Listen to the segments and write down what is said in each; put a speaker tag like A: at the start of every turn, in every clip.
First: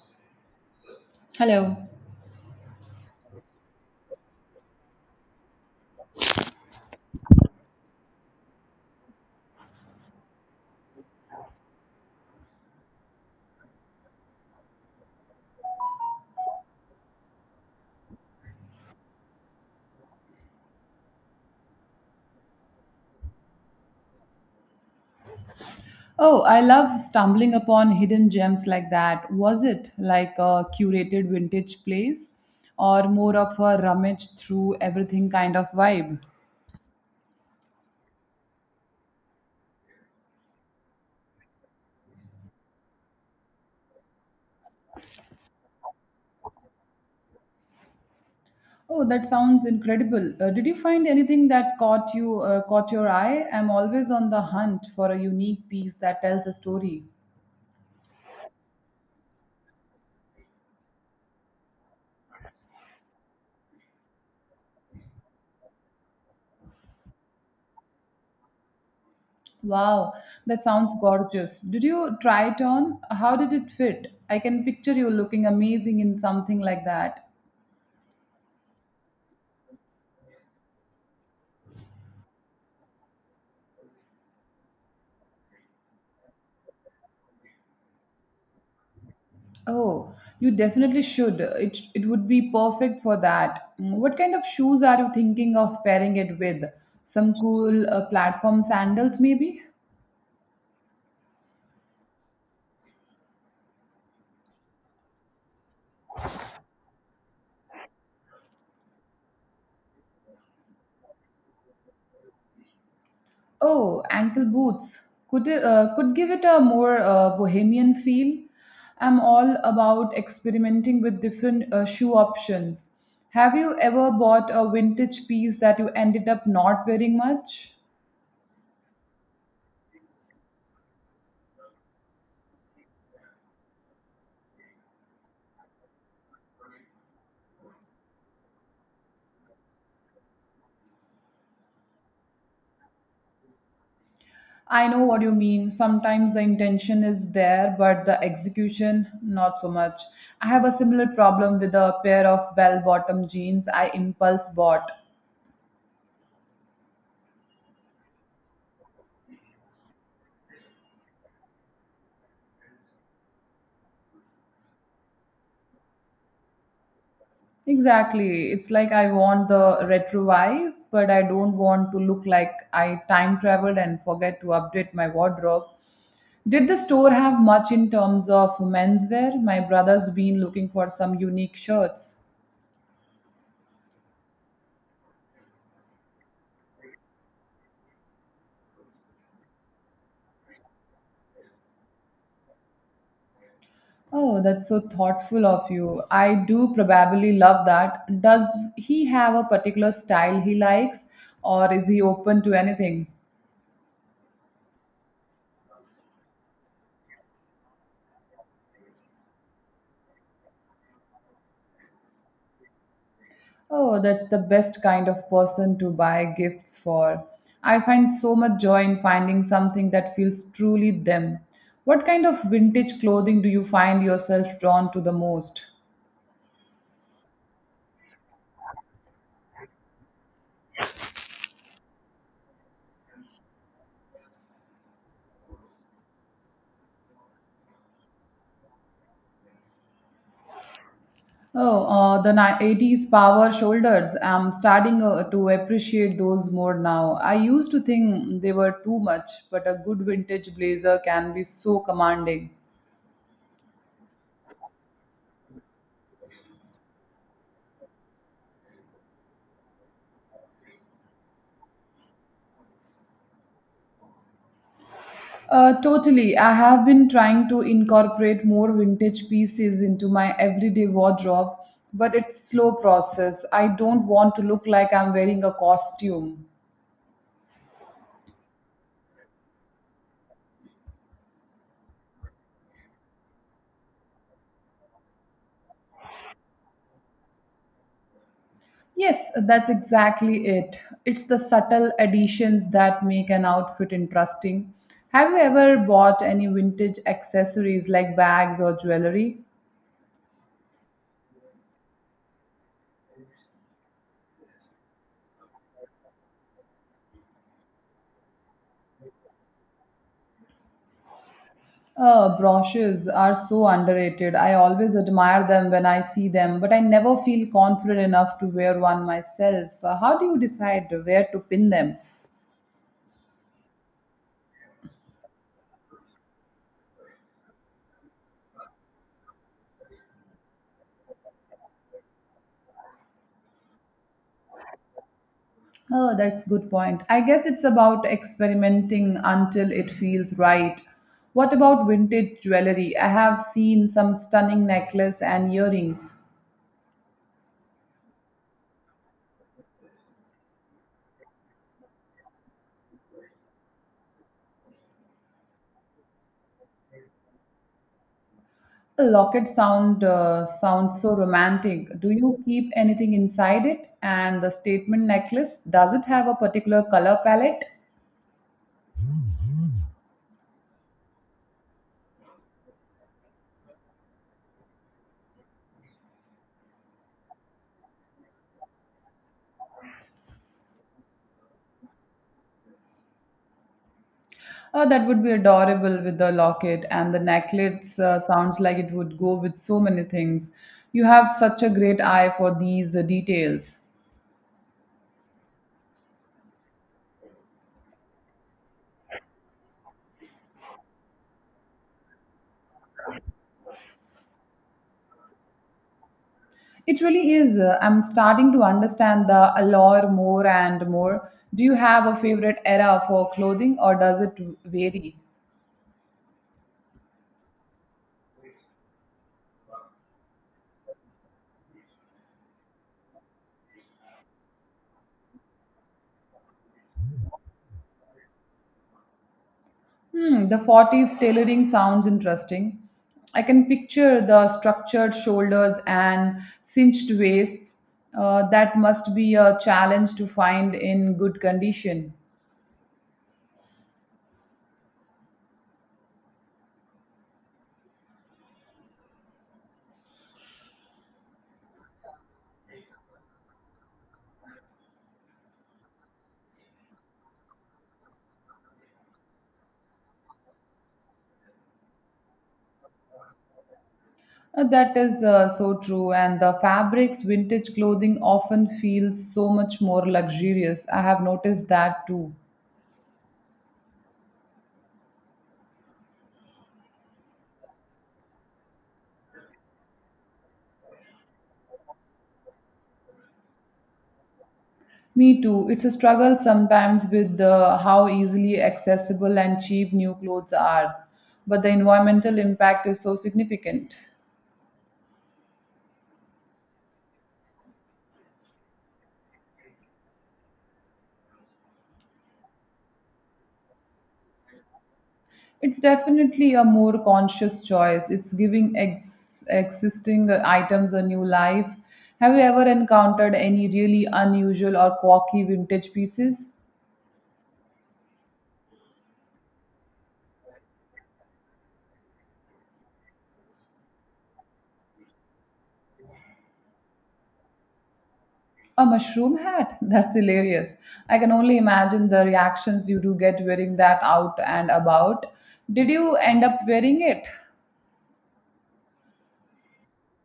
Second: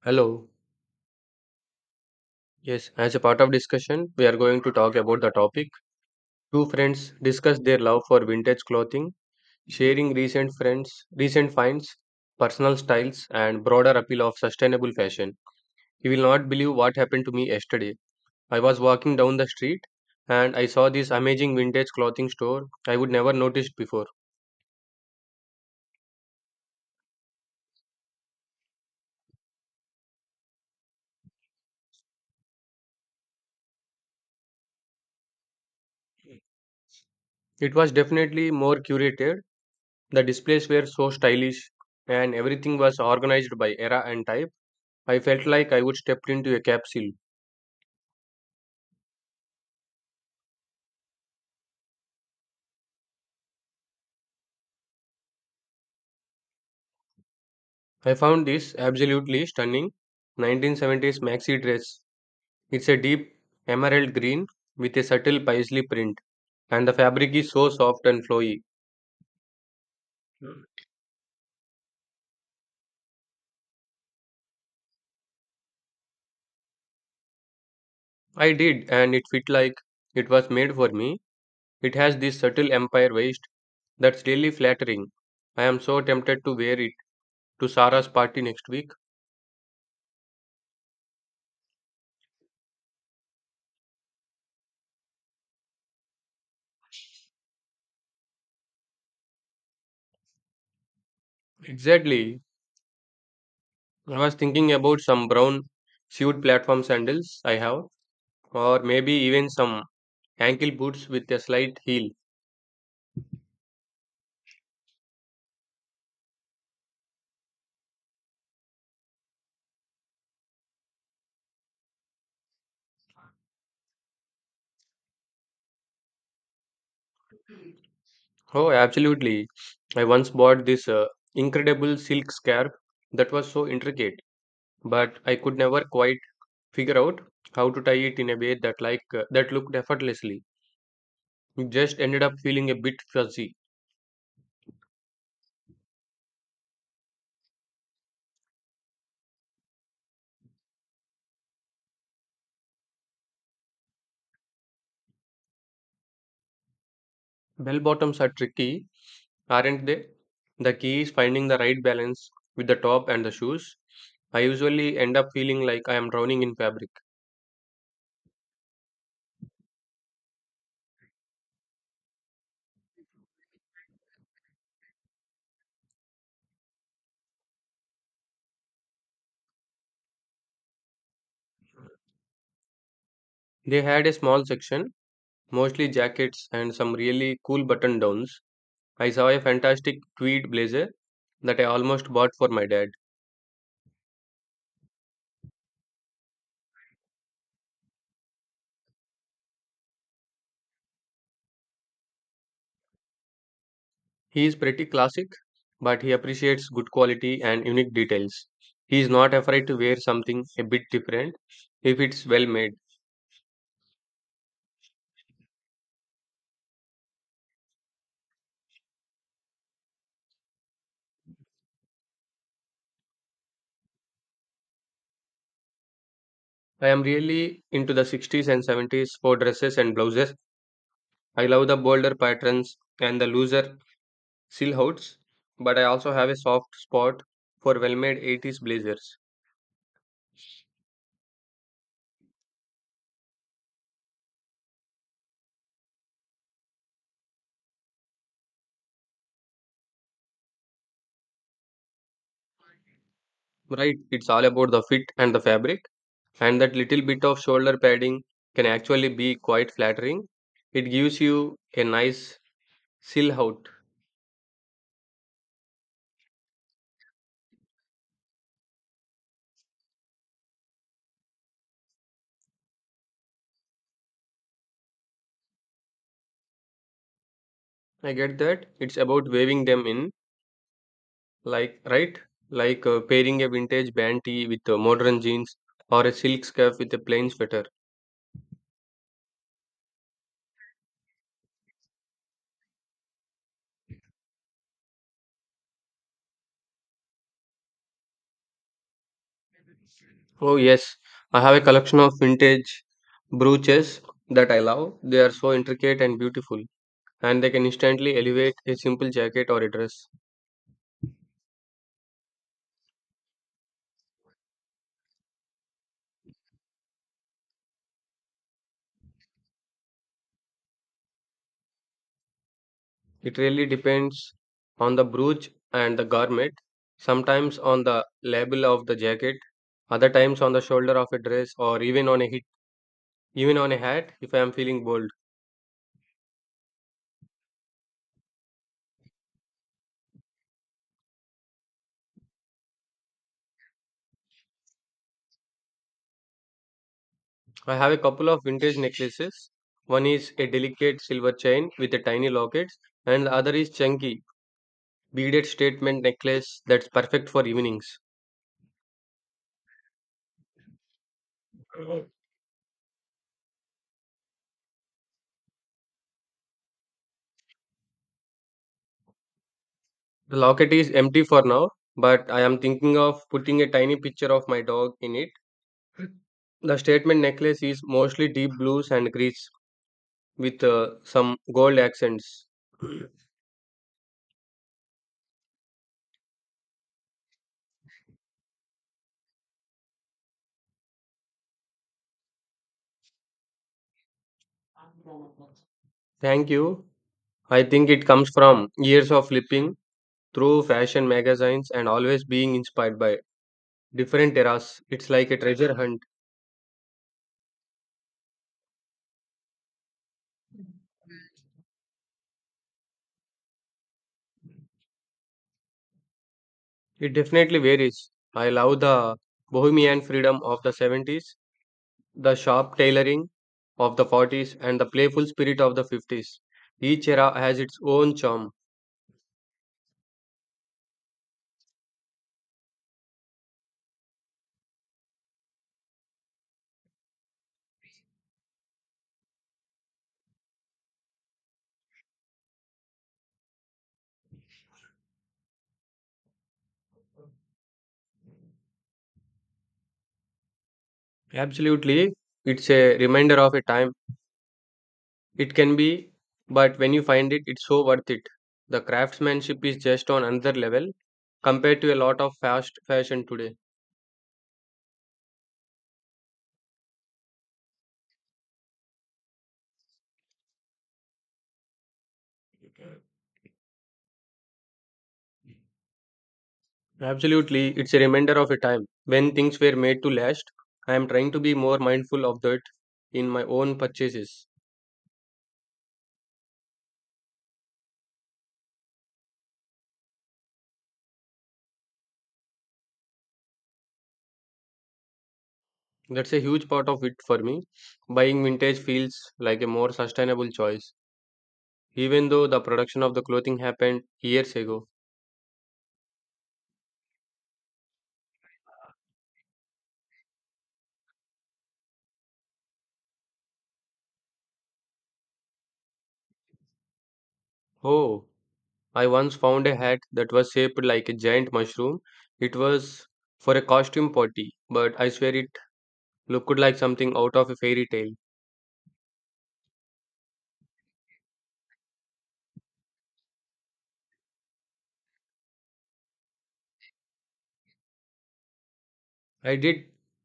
A: Hello.
B: Hello.
A: Yes, as a part of discussion, we are going to talk about the topic. Two friends discuss their love for vintage clothing, sharing recent friends, recent finds, personal styles, and broader appeal of sustainable fashion. You will not believe what happened to me yesterday. I was walking down the street and I saw this amazing vintage clothing store I would never noticed before.
B: Oh, I love stumbling upon hidden gems like that. Was it like a curated vintage place or more of a rummage through everything kind of vibe?
A: It was definitely more curated. The displays were so stylish and everything was organized by era and type. I felt like I would step into a capsule.
B: Oh, that sounds incredible. Did you find anything that caught you caught your eye? I'm always on the hunt for a unique piece that tells a story.
A: I found this absolutely stunning 1970s maxi dress. It's a deep emerald green with a subtle paisley print, and the fabric is so soft and flowy.
B: Wow, that sounds gorgeous. Did you try it on? How did it fit? I can picture you looking amazing in something like that.
A: I did, and it fit like it was made for me. It has this subtle empire waist that's really flattering. I am so tempted to wear it to Sarah's party next week.
B: Oh, you definitely should. It would be perfect for that. Mm, what kind of shoes are you thinking of pairing it with? Some cool platform sandals, maybe?
A: Exactly. I was thinking about some brown suede platform sandals I have, or maybe even some ankle boots with a slight heel.
B: Oh, ankle boots. Could it could give it a more bohemian feel. I'm all about experimenting with different shoe options. Have you ever bought a vintage piece that you ended up not wearing much?
A: Oh, absolutely. I once bought this incredible silk scarf that was so intricate, but I could never quite figure out how to tie it in a way that that looked effortlessly. It just ended up feeling a bit fuzzy.
B: I know what you mean. Sometimes the intention is there, but the execution, not so much. I have a similar problem with a pair of bell bottom jeans I impulse bought.
A: Bell bottoms are tricky, aren't they? The key is finding the right balance with the top and the shoes. I usually end up feeling like I am drowning in fabric.
B: Exactly. It's like I want the retro vibe, but I don't want to look like I time traveled and forget to update my wardrobe. Did the store have much in terms of menswear? My brother's been looking for some unique shirts.
A: They had a small section, mostly jackets and some really cool button downs. I saw a fantastic tweed blazer that I almost bought for my dad.
B: Oh, that's so thoughtful of you. I do probably love that. Does he have a particular style he likes, or is he open to anything?
A: He is pretty classic, but he appreciates good quality and unique details. He is not afraid to wear something a bit different if it's well made.
B: Oh, that's the best kind of person to buy gifts for. I find so much joy in finding something that feels truly them. What kind of vintage clothing do you find yourself drawn to the most?
A: I am really into the 60s and 70s for dresses and blouses. I love the bolder patterns and the looser silhouettes, but I also have a soft spot for well made 80s blazers.
B: 80s power shoulders. I'm starting to appreciate those more now. I used to think they were too much, but a good vintage blazer can be so commanding.
A: Right, it's all about the fit and the fabric, and that little bit of shoulder padding can actually be quite flattering. It gives you a nice silhouette.
B: Totally. I have been trying to incorporate more vintage pieces into my everyday wardrobe, but it's slow process. I don't want to look like I'm wearing a costume.
A: I get that. It's about waving them in, like, right? Like pairing a vintage band tee with modern jeans or a silk scarf with a plain sweater.
B: Yes, that's exactly it. It's the subtle additions that make an outfit interesting. Have you ever bought any vintage accessories like bags or jewelry?
A: Oh, yes, I have a collection of vintage brooches that I love. They are so intricate and beautiful, and they can instantly elevate a simple jacket or a dress.
B: Brooches are so underrated. I always admire them when I see them, but I never feel confident enough to wear one myself. How do you decide where to pin them?
A: It really depends on the brooch and the garment, sometimes on the label of the jacket, other times on the shoulder of a dress or even on a hat if I am feeling bold.
B: Oh, that's good point. I guess it's about experimenting until it feels right. What about vintage jewelry? I have seen some stunning necklace and earrings.
A: I have a couple of vintage necklaces. One is a delicate silver chain with a tiny locket and the other is chunky beaded statement necklace that's perfect for evenings.
B: A locket sounds so romantic. Do you keep anything inside it? And the statement necklace, does it have a particular color palette?
A: The locket is empty for now, but I am thinking of putting a tiny picture of my dog in it. The statement necklace is mostly deep blues and greens with some gold accents.
B: Oh, that would be adorable with the locket, and the necklace sounds like it would go with so many things. You have such a great eye for these details.
A: Thank you. I think it comes from years of flipping through fashion magazines and always being inspired by different eras. It's like a treasure hunt.
B: It really is. I'm starting to understand the allure more and more. Do you have a favorite era for clothing, or does it vary?
A: It definitely varies. I love the bohemian freedom of the 70s, the sharp tailoring of the 40s, and the playful spirit of the 50s. Each era has its own charm.
B: Hmm, the 40s tailoring sounds interesting. I can picture the structured shoulders and cinched waists. That must be a challenge to find in good condition.
A: Absolutely, it's a reminder of a time It can be, but when you find it, it's so worth it. The craftsmanship is just on another level compared to a lot of fast fashion today.
B: That is so true, and the fabrics, vintage clothing often feels so much more luxurious. I have noticed that too.
A: Absolutely, it's a reminder of a time when things were made to last. I am trying to be more mindful of that in my own purchases.
B: Me too. It's a struggle sometimes with the how easily accessible and cheap new clothes are, but the environmental impact is so significant.
A: That's a huge part of it for me. Buying vintage feels like a more sustainable choice, even though the production of the clothing happened years ago.
B: It's definitely a more conscious choice. It's giving existing items a new life. Have you ever encountered any really unusual or quirky vintage pieces?
A: Oh, I once found a hat that was shaped like a giant mushroom. It was for a costume party, but I swear it looked like something out of a fairy tale.
B: A mushroom hat? That's hilarious. I can only imagine the reactions you do get wearing that out and about. Did you end up wearing it?
A: I did,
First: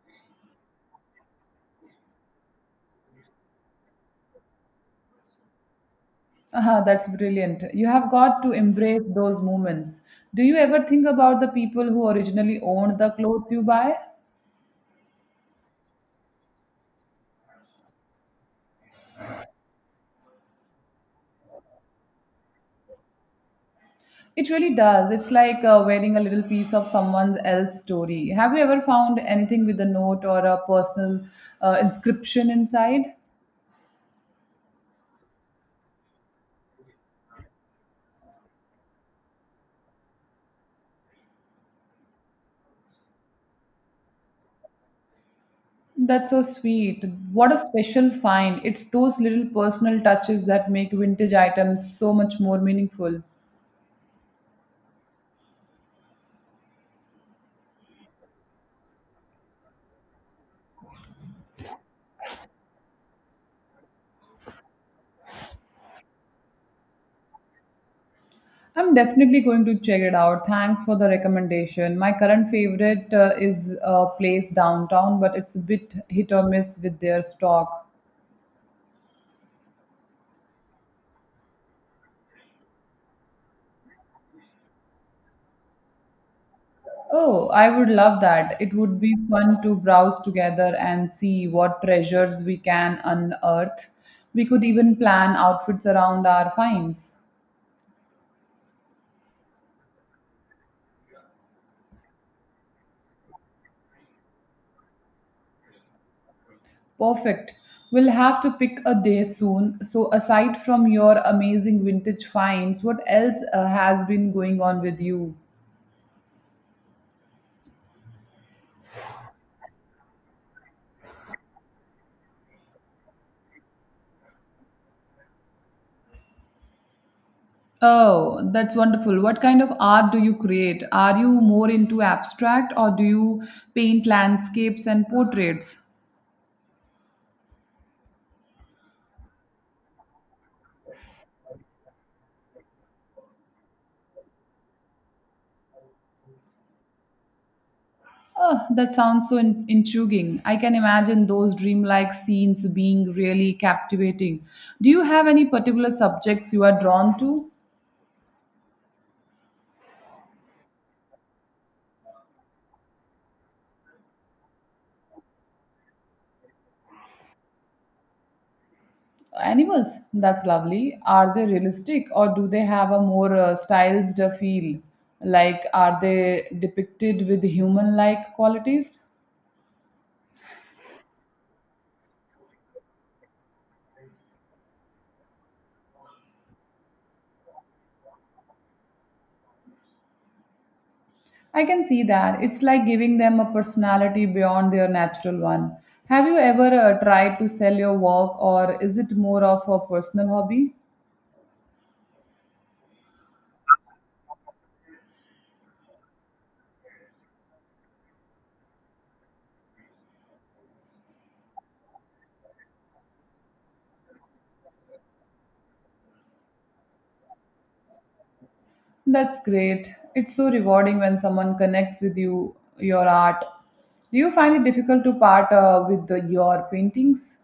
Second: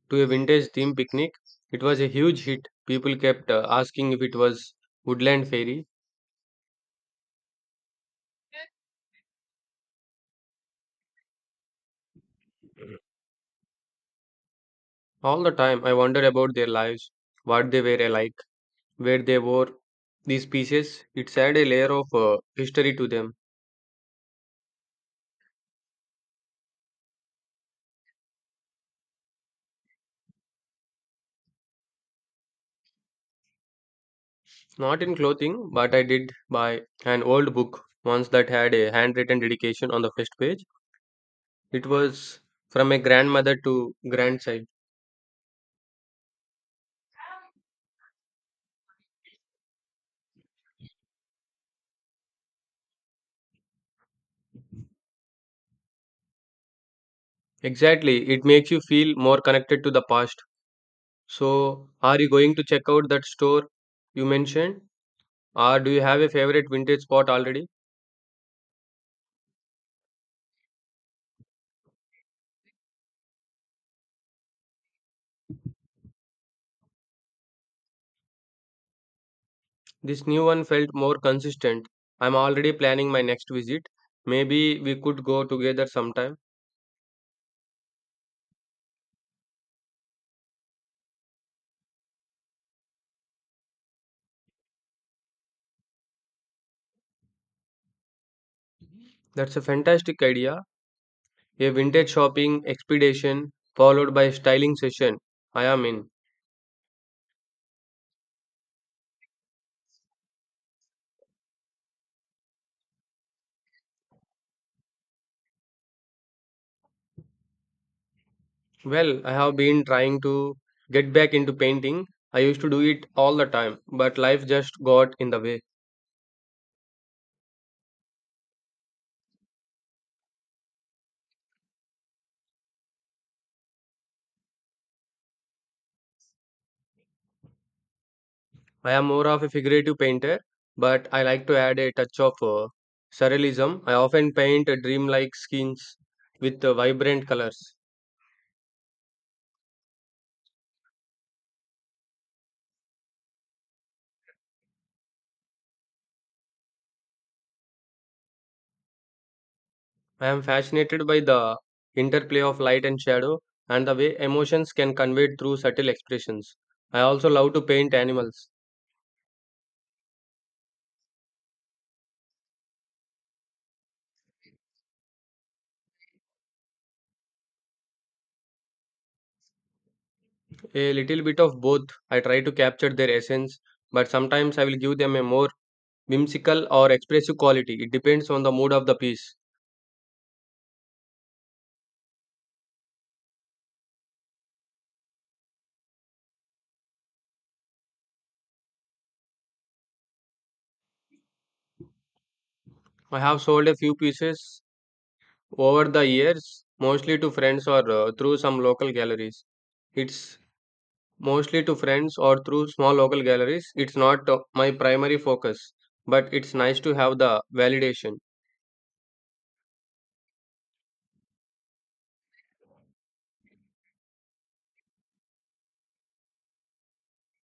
A: to a vintage theme picnic. It was a huge hit. People kept asking if it was woodland fairy.
B: Ah, that's brilliant. You have got to embrace those moments. Do you ever think about the people who originally owned the clothes you buy?
A: All the time, I wonder about their lives, what they were like, where they wore these pieces. It adds a layer of history to them.
B: It really does. It's like wearing a little piece of someone else's story. Have you ever found anything with a note or a personal inscription inside?
A: Not in clothing, but I did buy an old book once that had a handwritten dedication on the first page. It was from a grandmother to grandchild.
B: That's so sweet. What a special find. It's those little personal touches that make vintage items so much more meaningful.
A: Exactly, it makes you feel more connected to the past. So, are you going to check out that store you mentioned? Or do you have a favorite vintage spot already?
B: I'm definitely going to check it out. Thanks for the recommendation. My current favorite is a place downtown, but it's a bit hit or miss with their stock.
A: This new one felt more consistent. I'm already planning my next visit. Maybe we could go together sometime.
B: Oh, I would love that. It would be fun to browse together and see what treasures we can unearth. We could even plan outfits around our finds.
A: That's a fantastic idea. A vintage shopping expedition followed by styling session. I am in.
B: Perfect. We'll have to pick a day soon. So, aside from your amazing vintage finds, what else has been going on with you?
A: Well, I have been trying to get back into painting. I used to do it all the time, but life just got in the way.
B: Oh, that's wonderful. What kind of art do you create? Are you more into abstract, or do you paint landscapes and portraits?
A: I am more of a figurative painter, but I like to add a touch of surrealism. I often paint dreamlike scenes with vibrant colors.
B: Oh, that sounds so intriguing. I can imagine those dreamlike scenes being really captivating. Do you have any particular subjects you are drawn to?
A: I am fascinated by the interplay of light and shadow and the way emotions can convey through subtle expressions. I also love to paint animals.
B: Animals, that's lovely. Are they realistic, or do they have a more stylized feel? Like, are they depicted with human like qualities?
A: A little bit of both. I try to capture their essence, but sometimes I will give them a more whimsical or expressive quality. It depends on the mood of the piece.
B: I can see that. It's like giving them a personality beyond their natural one. Have you ever tried to sell your work, or is it more of a personal hobby?
A: I have sold a few pieces over the years, mostly to friends or through some local galleries. It's mostly to friends or through small local galleries. It's not my primary focus, but it's nice to have the validation.
B: That's great. It's so rewarding when someone connects with you, your art. Do you find it difficult to part with your paintings?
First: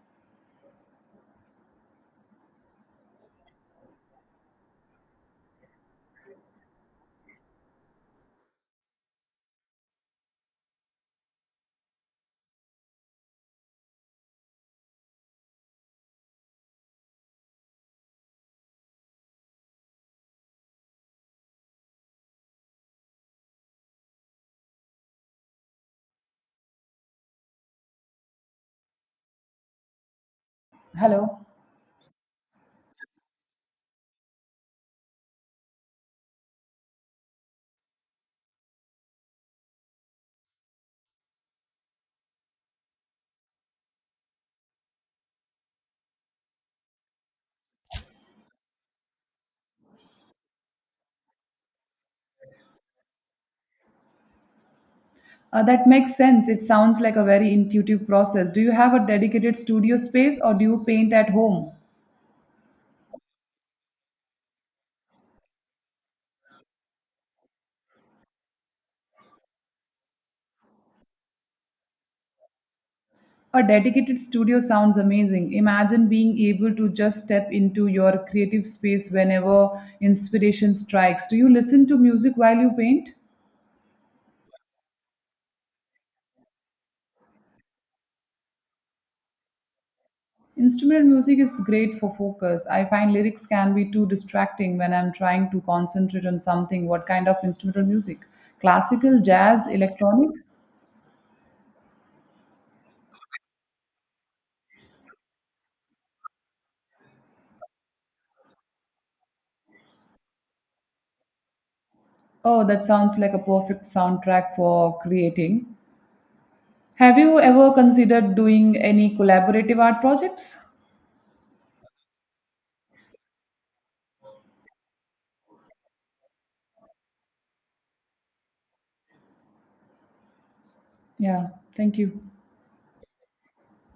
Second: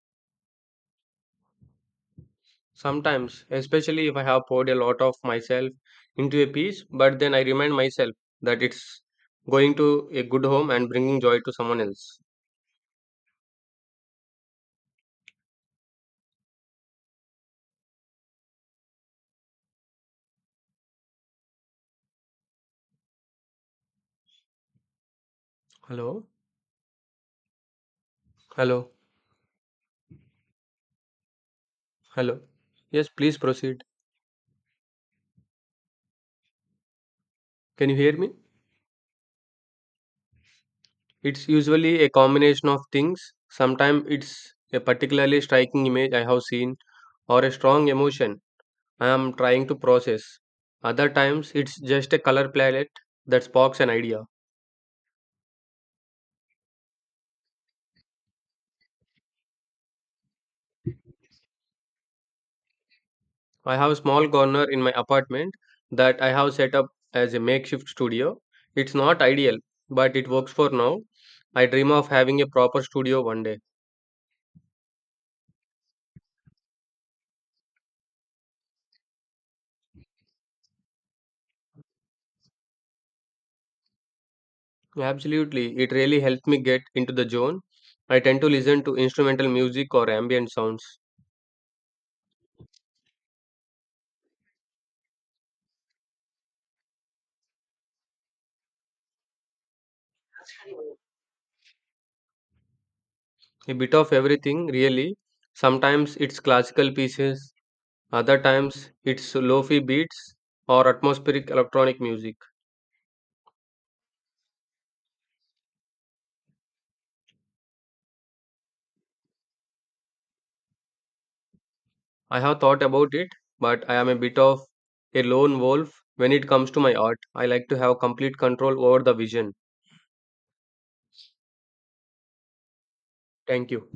A: Sometimes, especially if I have poured a lot of myself into a piece, but then I remind myself that it's going to a good home and bringing joy to someone else. Hello? Hello?
B: Hello.
A: Hello? Yes, please proceed. Can you hear me? It's usually a combination of things. Sometimes it's a particularly striking image I have seen or a strong emotion I am trying to process. Other times, it's just a color palette that sparks an idea.
B: That makes sense. It sounds like a very intuitive process. Do you have a dedicated studio space, or do you paint at home?
A: I have a small corner in my apartment that I have set up as a makeshift studio. It's not ideal, but it works for now. I dream of having a proper studio one day.
B: A dedicated studio sounds amazing. Imagine being able to just step into your creative space whenever inspiration strikes. Do you listen to music while you paint?
A: Absolutely, it really helped me get into the zone. I tend to listen to instrumental music or ambient sounds.
B: Instrumental music is great for focus. I find lyrics can be too distracting when I'm trying to concentrate on something. What kind of instrumental music? Classical, jazz, electronic?
A: A bit of everything, really. Sometimes it's classical pieces, other times it's lofi beats or atmospheric electronic music.
B: Oh, that sounds like a perfect soundtrack for creating. Have you ever considered doing any collaborative art projects?
A: I have thought about it, but I am a bit of a lone wolf when it comes to my art. I like to have complete control over the vision.
B: Yeah, thank you.
A: Thank you.